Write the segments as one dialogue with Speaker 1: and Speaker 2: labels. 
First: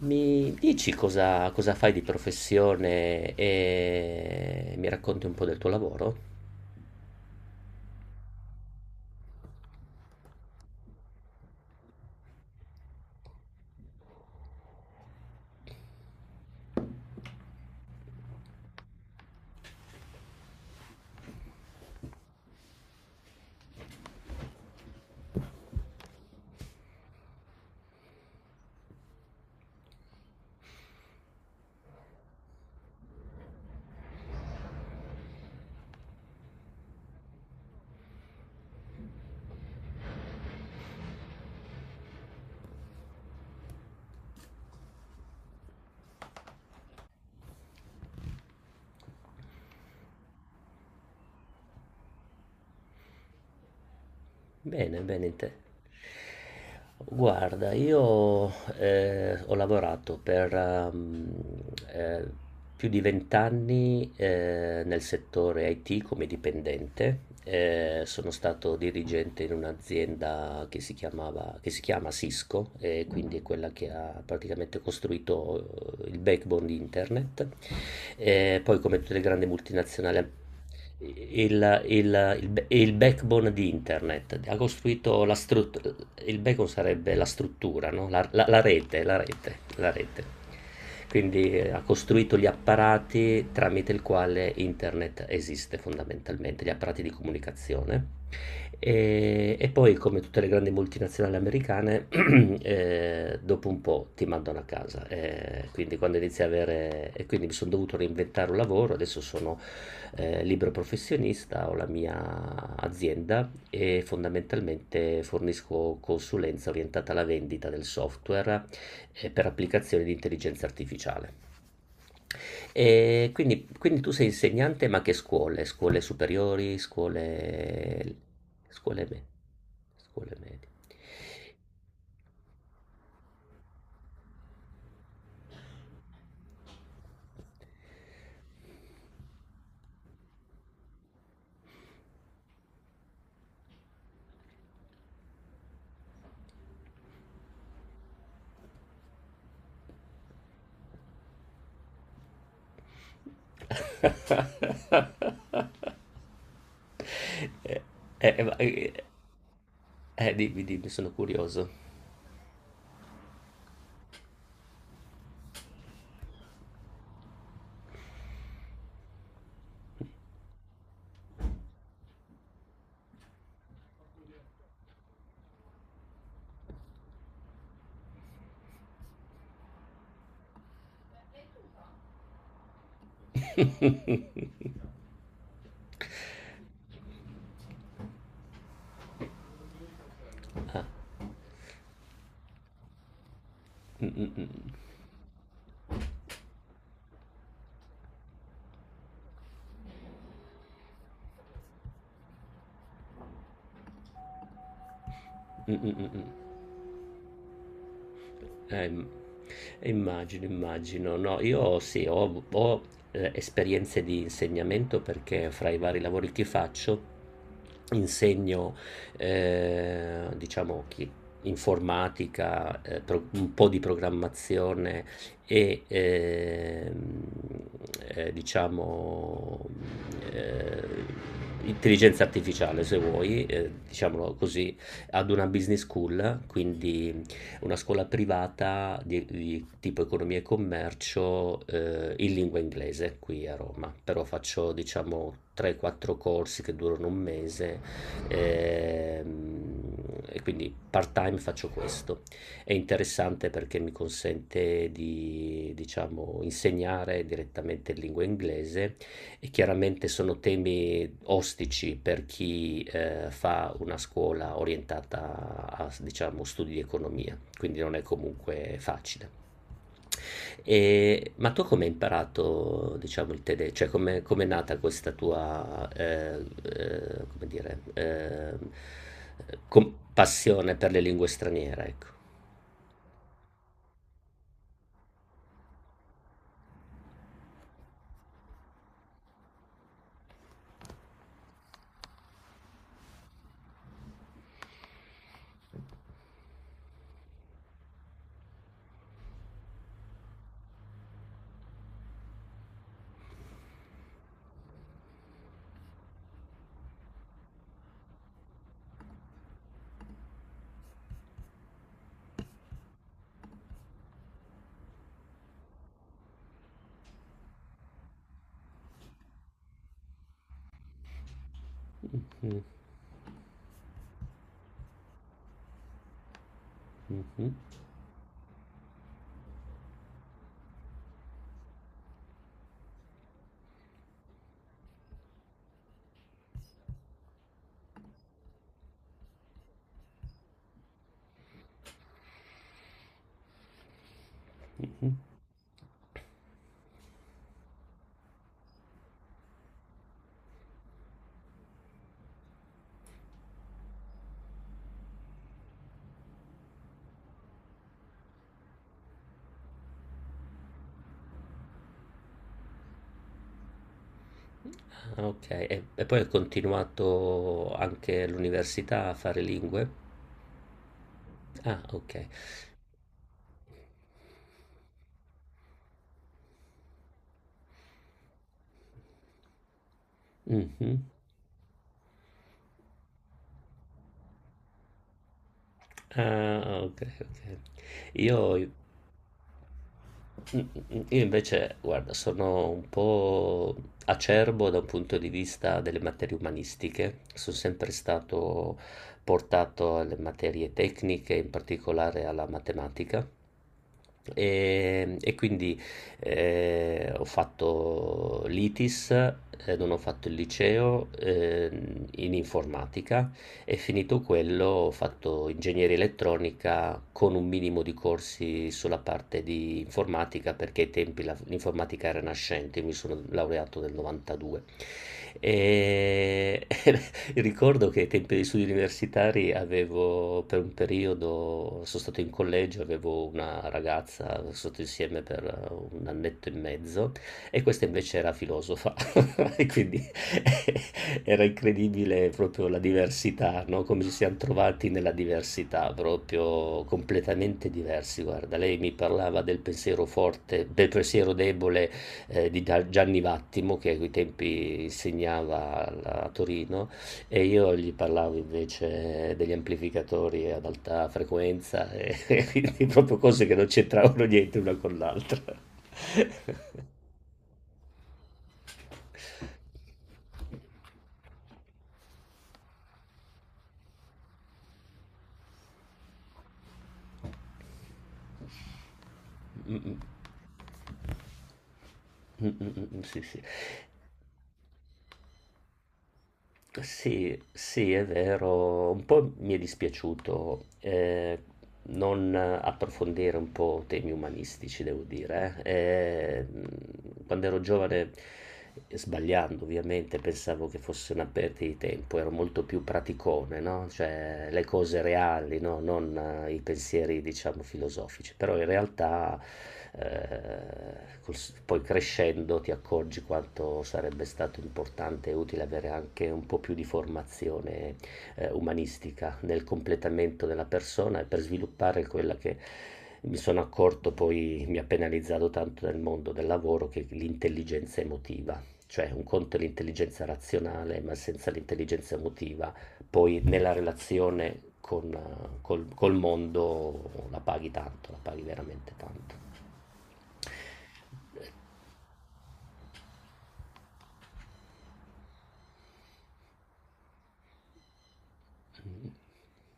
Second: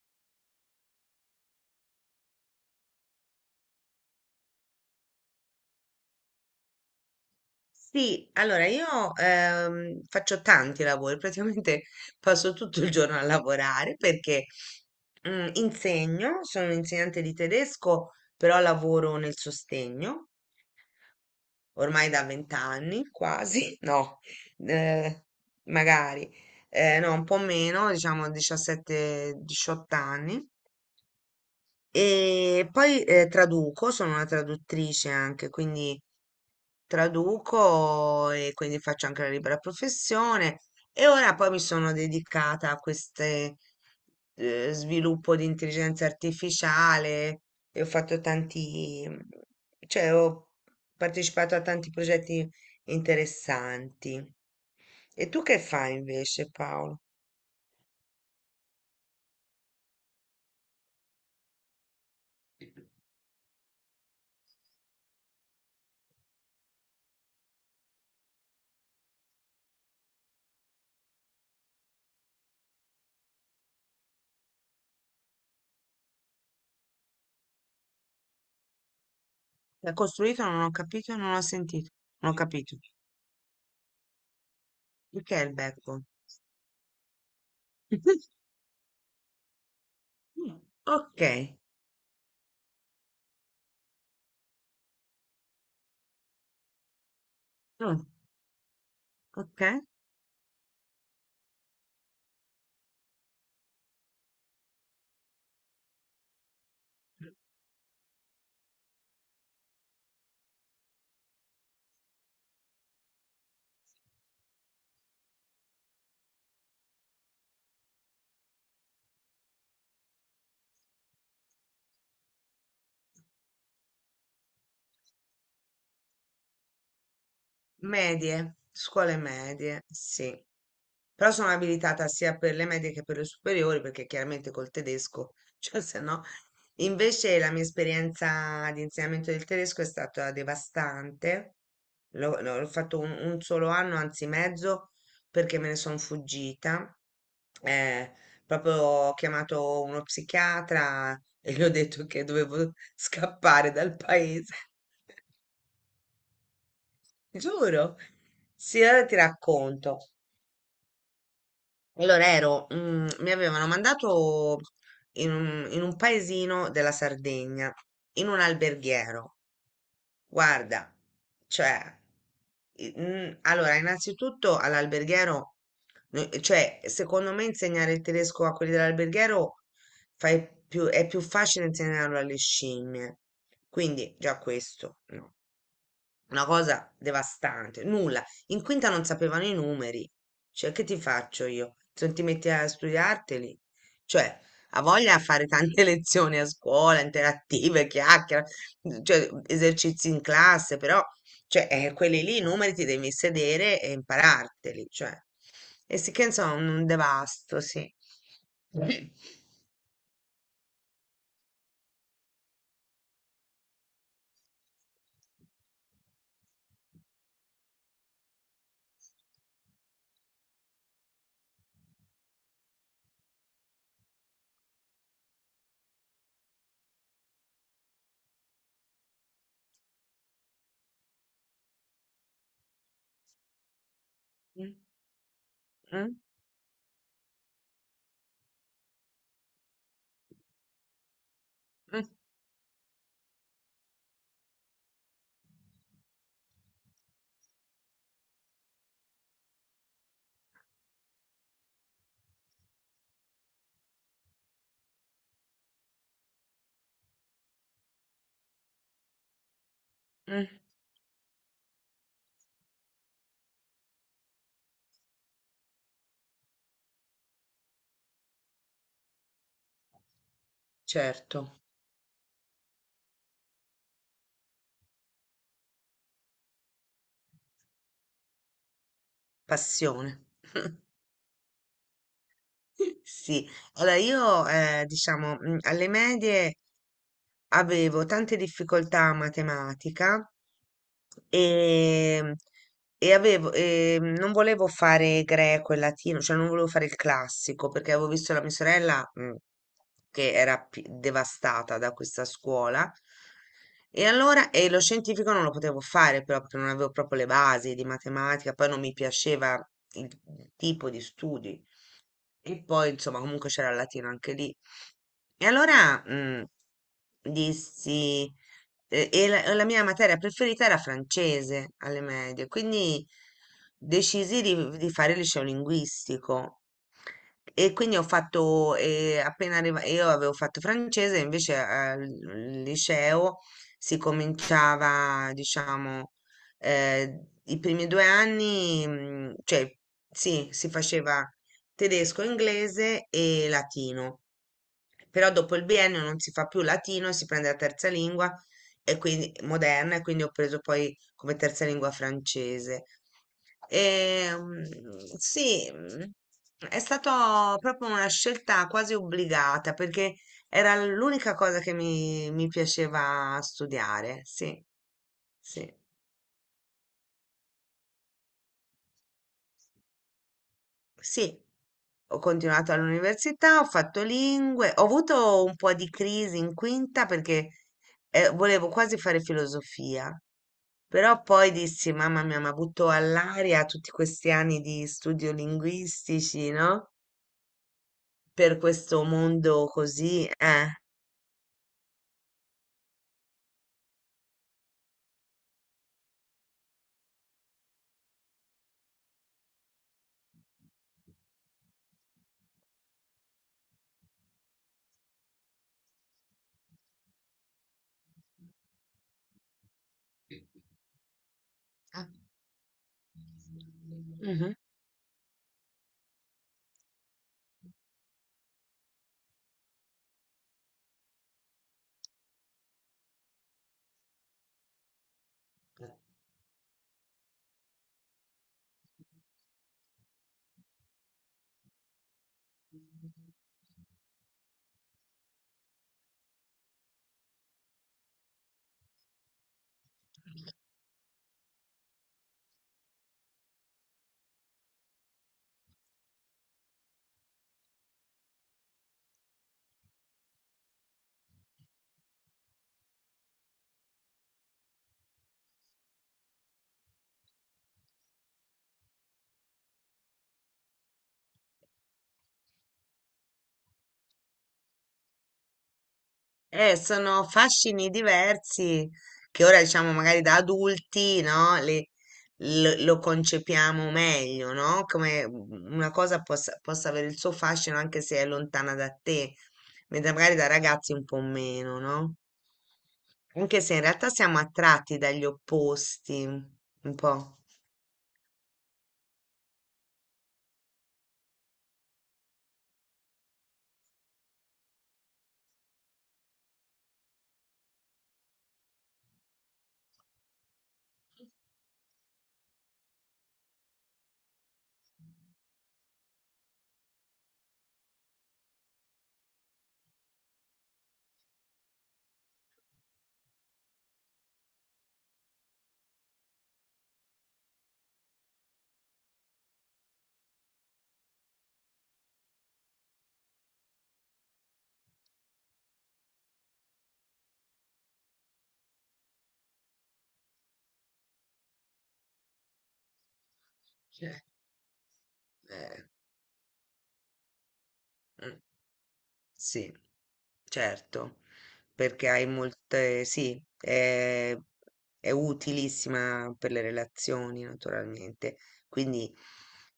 Speaker 1: Mi dici cosa fai di professione e mi racconti un po' del tuo lavoro?
Speaker 2: Sì, allora io faccio tanti lavori, praticamente passo tutto il giorno a lavorare perché insegno, sono insegnante di tedesco, però lavoro nel sostegno ormai da vent'anni, quasi, no, eh, magari, no, un po' meno, diciamo 17-18 anni. E poi traduco, sono una traduttrice anche, quindi traduco e quindi faccio anche la libera professione e ora poi mi sono dedicata a queste sviluppo di intelligenza artificiale e ho fatto tanti, cioè ho partecipato a tanti progetti interessanti.
Speaker 1: Bene,
Speaker 2: E
Speaker 1: bene
Speaker 2: tu
Speaker 1: te.
Speaker 2: che fai invece, Paolo?
Speaker 1: Guarda, io ho lavorato per eh, più di vent'anni nel settore IT come dipendente. Sono stato dirigente in un'azienda che si chiama Cisco, e quindi è quella che ha praticamente costruito il backbone di internet. Poi come tutte le grandi
Speaker 2: L'ha
Speaker 1: multinazionali
Speaker 2: costruito? Non ho capito, non ho
Speaker 1: il,
Speaker 2: sentito, non ho
Speaker 1: il, il-
Speaker 2: capito.
Speaker 1: il backbone di internet, ha costruito la
Speaker 2: Perché è il
Speaker 1: struttura,
Speaker 2: backbone?
Speaker 1: il backbone sarebbe la struttura, no? la, la- la rete, la rete.
Speaker 2: Ok,
Speaker 1: Quindi ha costruito gli apparati tramite il quale internet esiste fondamentalmente, gli apparati di comunicazione.
Speaker 2: mm,
Speaker 1: E,
Speaker 2: ok.
Speaker 1: e poi, come tutte le grandi multinazionali americane, dopo un po' ti mandano a casa, quindi quando inizi a avere, e quindi mi sono dovuto reinventare un lavoro, adesso sono libero professionista, ho la mia azienda e fondamentalmente fornisco consulenza orientata alla vendita del software per applicazioni di intelligenza artificiale. Quindi tu sei insegnante, ma che scuole? Scuole superiori,
Speaker 2: Medie,
Speaker 1: scuole,
Speaker 2: scuole
Speaker 1: me-
Speaker 2: medie, sì.
Speaker 1: scuole medie?
Speaker 2: Però sono abilitata sia per le medie che per le superiori, perché chiaramente col tedesco, cioè se no. Invece la mia esperienza di insegnamento del tedesco è stata devastante. L'ho fatto un solo anno, anzi mezzo, perché me ne sono fuggita. Eh, Proprio ho chiamato uno psichiatra e gli ho detto che dovevo scappare dal paese.
Speaker 1: Eh,
Speaker 2: Giuro.
Speaker 1: eh, ma-
Speaker 2: Sì,
Speaker 1: eh,
Speaker 2: allora ti racconto.
Speaker 1: dimmi, sono curioso.
Speaker 2: Allora ero, mi avevano mandato in un paesino della Sardegna, in un alberghiero. Guarda, cioè, allora, innanzitutto all'alberghiero, cioè, secondo me insegnare il tedesco a quelli dell'alberghiero è più facile insegnarlo alle scimmie. Quindi, già questo, no. Una cosa devastante, nulla. In quinta non sapevano i numeri. Cioè,
Speaker 1: Ah.
Speaker 2: che ti faccio io? Se non ti metti a studiarteli?
Speaker 1: mm, mm,
Speaker 2: Cioè,
Speaker 1: mm,
Speaker 2: ha voglia a fare tante lezioni a scuola, interattive, chiacchiere, cioè, esercizi in classe, però, cioè, quelli lì, i numeri ti devi sedere e impararteli, cioè.
Speaker 1: mm, mm,
Speaker 2: E
Speaker 1: mm.
Speaker 2: sì che,
Speaker 1: mm.
Speaker 2: insomma, un devasto, sì. Mm,
Speaker 1: Im- Immagino, immagino. No, io sì, ho esperienze di insegnamento perché fra i vari lavori che faccio insegno, diciamo, informatica, un po' di programmazione e diciamo, eh, intelligenza artificiale, se vuoi, diciamolo
Speaker 2: mm,
Speaker 1: così, ad una business
Speaker 2: mm,
Speaker 1: school, quindi una scuola privata di tipo economia e commercio in lingua inglese qui a Roma, però faccio diciamo 3-4 corsi che durano un mese ehm, e quindi part time faccio questo. È interessante perché mi consente di diciamo insegnare direttamente in lingua inglese e chiaramente sono
Speaker 2: mm,
Speaker 1: temi ostici per chi fa una scuola orientata a diciamo studi di economia quindi non è comunque facile. E,
Speaker 2: certo,
Speaker 1: ma tu come hai imparato, diciamo, il tedesco? Cioè, come è nata questa tua, come dire,
Speaker 2: passione.
Speaker 1: passione per le lingue straniere, ecco.
Speaker 2: Sì, allora io diciamo alle medie avevo tante difficoltà a matematica e, e avevo, e non volevo fare greco e latino, cioè non volevo fare il classico perché avevo visto la mia sorella che era devastata da questa scuola e allora e lo scientifico non lo potevo fare però perché non avevo proprio le basi di matematica, poi non mi piaceva il tipo di studi e poi, insomma, comunque c'era il latino anche lì. E allora dissi, e la mia materia preferita era francese alle medie,
Speaker 1: Mm,
Speaker 2: quindi decisi di fare il liceo linguistico.
Speaker 1: mhm,
Speaker 2: E quindi ho fatto, io avevo fatto francese, invece al liceo si cominciava, diciamo, i primi 2 anni, cioè sì, si faceva tedesco, inglese e latino.
Speaker 1: mhm.
Speaker 2: Però dopo il biennio non si fa più latino, si prende la terza lingua e quindi moderna e quindi ho preso poi come terza lingua francese. E, sì, è stata proprio una scelta quasi obbligata perché era l'unica cosa che mi piaceva studiare. Sì,
Speaker 1: Ah, ok,
Speaker 2: sì.
Speaker 1: e poi hai continuato anche all'università a fare lingue?
Speaker 2: Sì,
Speaker 1: Ah,
Speaker 2: ho
Speaker 1: ok.
Speaker 2: continuato all'università, ho fatto lingue, ho avuto un po' di crisi in quinta perché volevo quasi fare filosofia,
Speaker 1: Mhm.
Speaker 2: però poi dissi, mamma mia, mi ha butto all'aria tutti questi anni di studio linguistici,
Speaker 1: Ah,
Speaker 2: no?
Speaker 1: ok, ok.
Speaker 2: Per
Speaker 1: Io.
Speaker 2: questo mondo così, eh.
Speaker 1: Mm. Io invece, guarda, sono un po' acerbo da un punto di vista delle materie umanistiche. Sono sempre stato portato alle materie tecniche, in particolare alla matematica. E quindi ho fatto l'ITIS, non ho fatto il liceo
Speaker 2: Ah.
Speaker 1: in informatica e finito
Speaker 2: Mhm.
Speaker 1: quello ho fatto ingegneria elettronica con un minimo di corsi sulla parte di informatica perché ai tempi l'informatica era nascente, io mi sono laureato nel 92. E, e ricordo che ai tempi degli studi universitari avevo per un periodo, sono stato in collegio, avevo una ragazza, sono stato insieme per un annetto e mezzo e questa invece era filosofa e quindi era incredibile proprio la diversità, no? Come ci siamo trovati nella diversità, proprio completamente diversi. Guarda, lei mi parlava del pensiero forte, del pensiero debole Gianni Vattimo che a quei tempi insegnava a Torino e io gli parlavo invece degli amplificatori ad alta frequenza e quindi proprio cose che non c'entravano niente una con l'altra.
Speaker 2: Sono fascini diversi che ora diciamo magari da adulti, no? Lo concepiamo meglio, no? Come una cosa possa, possa avere il suo fascino anche se è lontana da te,
Speaker 1: Mm, mm,
Speaker 2: mentre magari da ragazzi un po' meno, no?
Speaker 1: sì, sì.
Speaker 2: Anche se in realtà siamo attratti dagli opposti, un po'.
Speaker 1: Sì, sì, è vero, un po' mi è dispiaciuto. Non approfondire un po' temi umanistici, devo dire. E, quando ero giovane, sbagliando ovviamente, pensavo che fosse una perdita di tempo, ero molto più praticone, no? Cioè le cose reali, no? Non i pensieri, diciamo, filosofici. Però in realtà, eh, col- poi crescendo, ti accorgi quanto sarebbe stato importante e utile avere anche un po' più di formazione umanistica, nel completamento della persona e per sviluppare quella che mi sono accorto poi mi ha penalizzato tanto nel mondo del lavoro che è l'intelligenza emotiva. Cioè un conto è l'intelligenza razionale, ma senza l'intelligenza emotiva, poi nella
Speaker 2: Cioè,
Speaker 1: relazione con, eh,
Speaker 2: eh,
Speaker 1: col, col mondo la paghi tanto, la
Speaker 2: mm.
Speaker 1: paghi veramente tanto.
Speaker 2: Sì, certo, perché hai molte, sì, è utilissima per le relazioni, naturalmente. Quindi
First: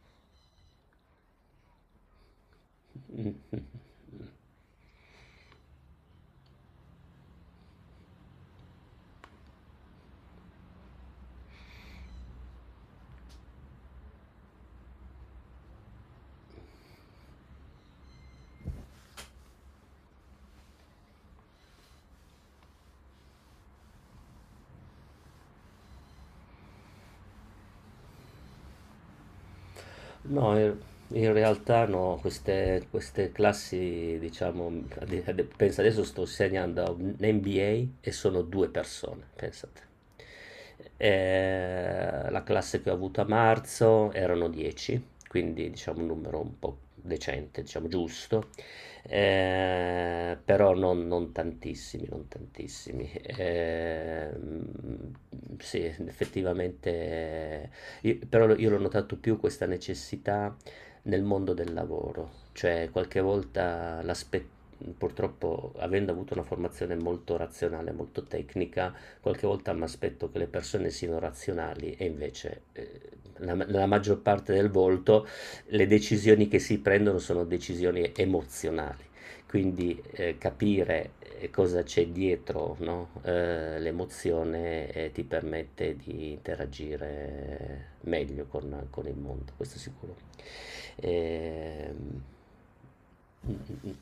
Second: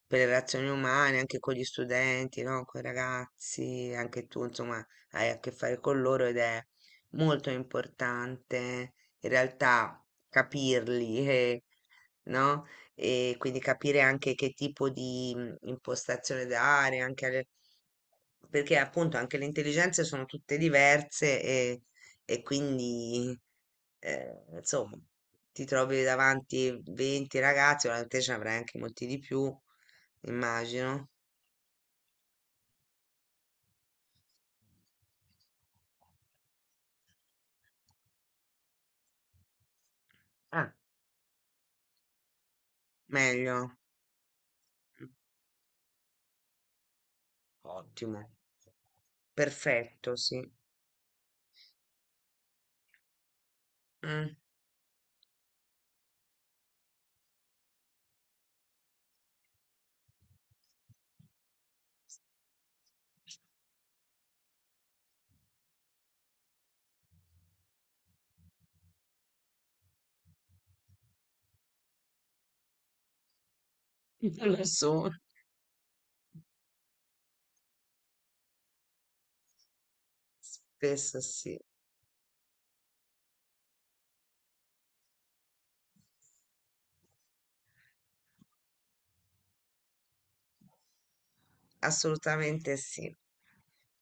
Speaker 2: per le relazioni umane, anche con gli studenti, no? Con i
Speaker 1: Mm.
Speaker 2: ragazzi, anche tu, insomma, hai a che fare con loro ed è molto importante in realtà capirli, no? E quindi capire anche che tipo di impostazione dare, anche alle perché appunto anche le intelligenze sono tutte diverse e quindi insomma ti trovi davanti 20 ragazzi, ora te ce ne avrai anche molti di più,
Speaker 1: No, in
Speaker 2: immagino.
Speaker 1: in realtà no, queste classi, diciamo, pensa adesso sto insegnando a un MBA e sono due persone, pensate.
Speaker 2: Ah,
Speaker 1: La classe che ho avuto a
Speaker 2: meglio.
Speaker 1: marzo erano 10, quindi diciamo un numero un po' decente, diciamo
Speaker 2: Ottimo.
Speaker 1: giusto.
Speaker 2: Perfetto, sì.
Speaker 1: Però non tantissimi, non tantissimi.
Speaker 2: Mm.
Speaker 1: Sì, effettivamente io l'ho notato più questa necessità nel mondo del lavoro, cioè qualche volta l'aspetto, purtroppo avendo avuto una formazione molto razionale, molto tecnica, qualche volta mi aspetto che le persone siano razionali e invece nella maggior parte del
Speaker 2: Adesso.
Speaker 1: volto le decisioni che si prendono sono decisioni emozionali. Quindi, capire,
Speaker 2: Spesso sì,
Speaker 1: cosa c'è dietro, no, l'emozione, ti permette di interagire meglio con il mondo, questo sicuro. Ehm,
Speaker 2: assolutamente sì.
Speaker 1: mh, mh, mh.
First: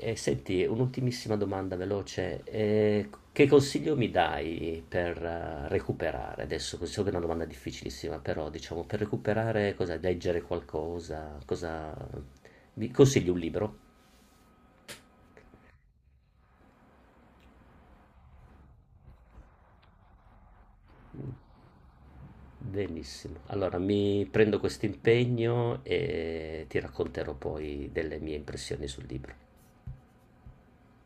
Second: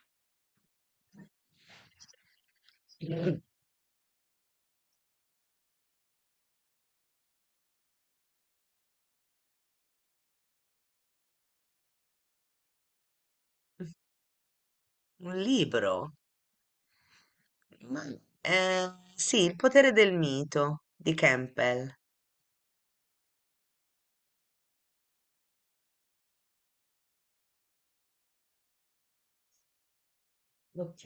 Speaker 1: E senti, un'ultimissima domanda veloce, c
Speaker 2: Un
Speaker 1: che consiglio mi dai per recuperare? Adesso, so che è una domanda difficilissima, però diciamo per recuperare cosa leggere qualcosa, cosa mi consigli un libro?
Speaker 2: un libro? Ma- sì, Il potere del mito di Campbell.
Speaker 1: Benissimo. Allora mi prendo questo impegno e ti racconterò poi delle mie impressioni sul libro.
Speaker 2: Ok.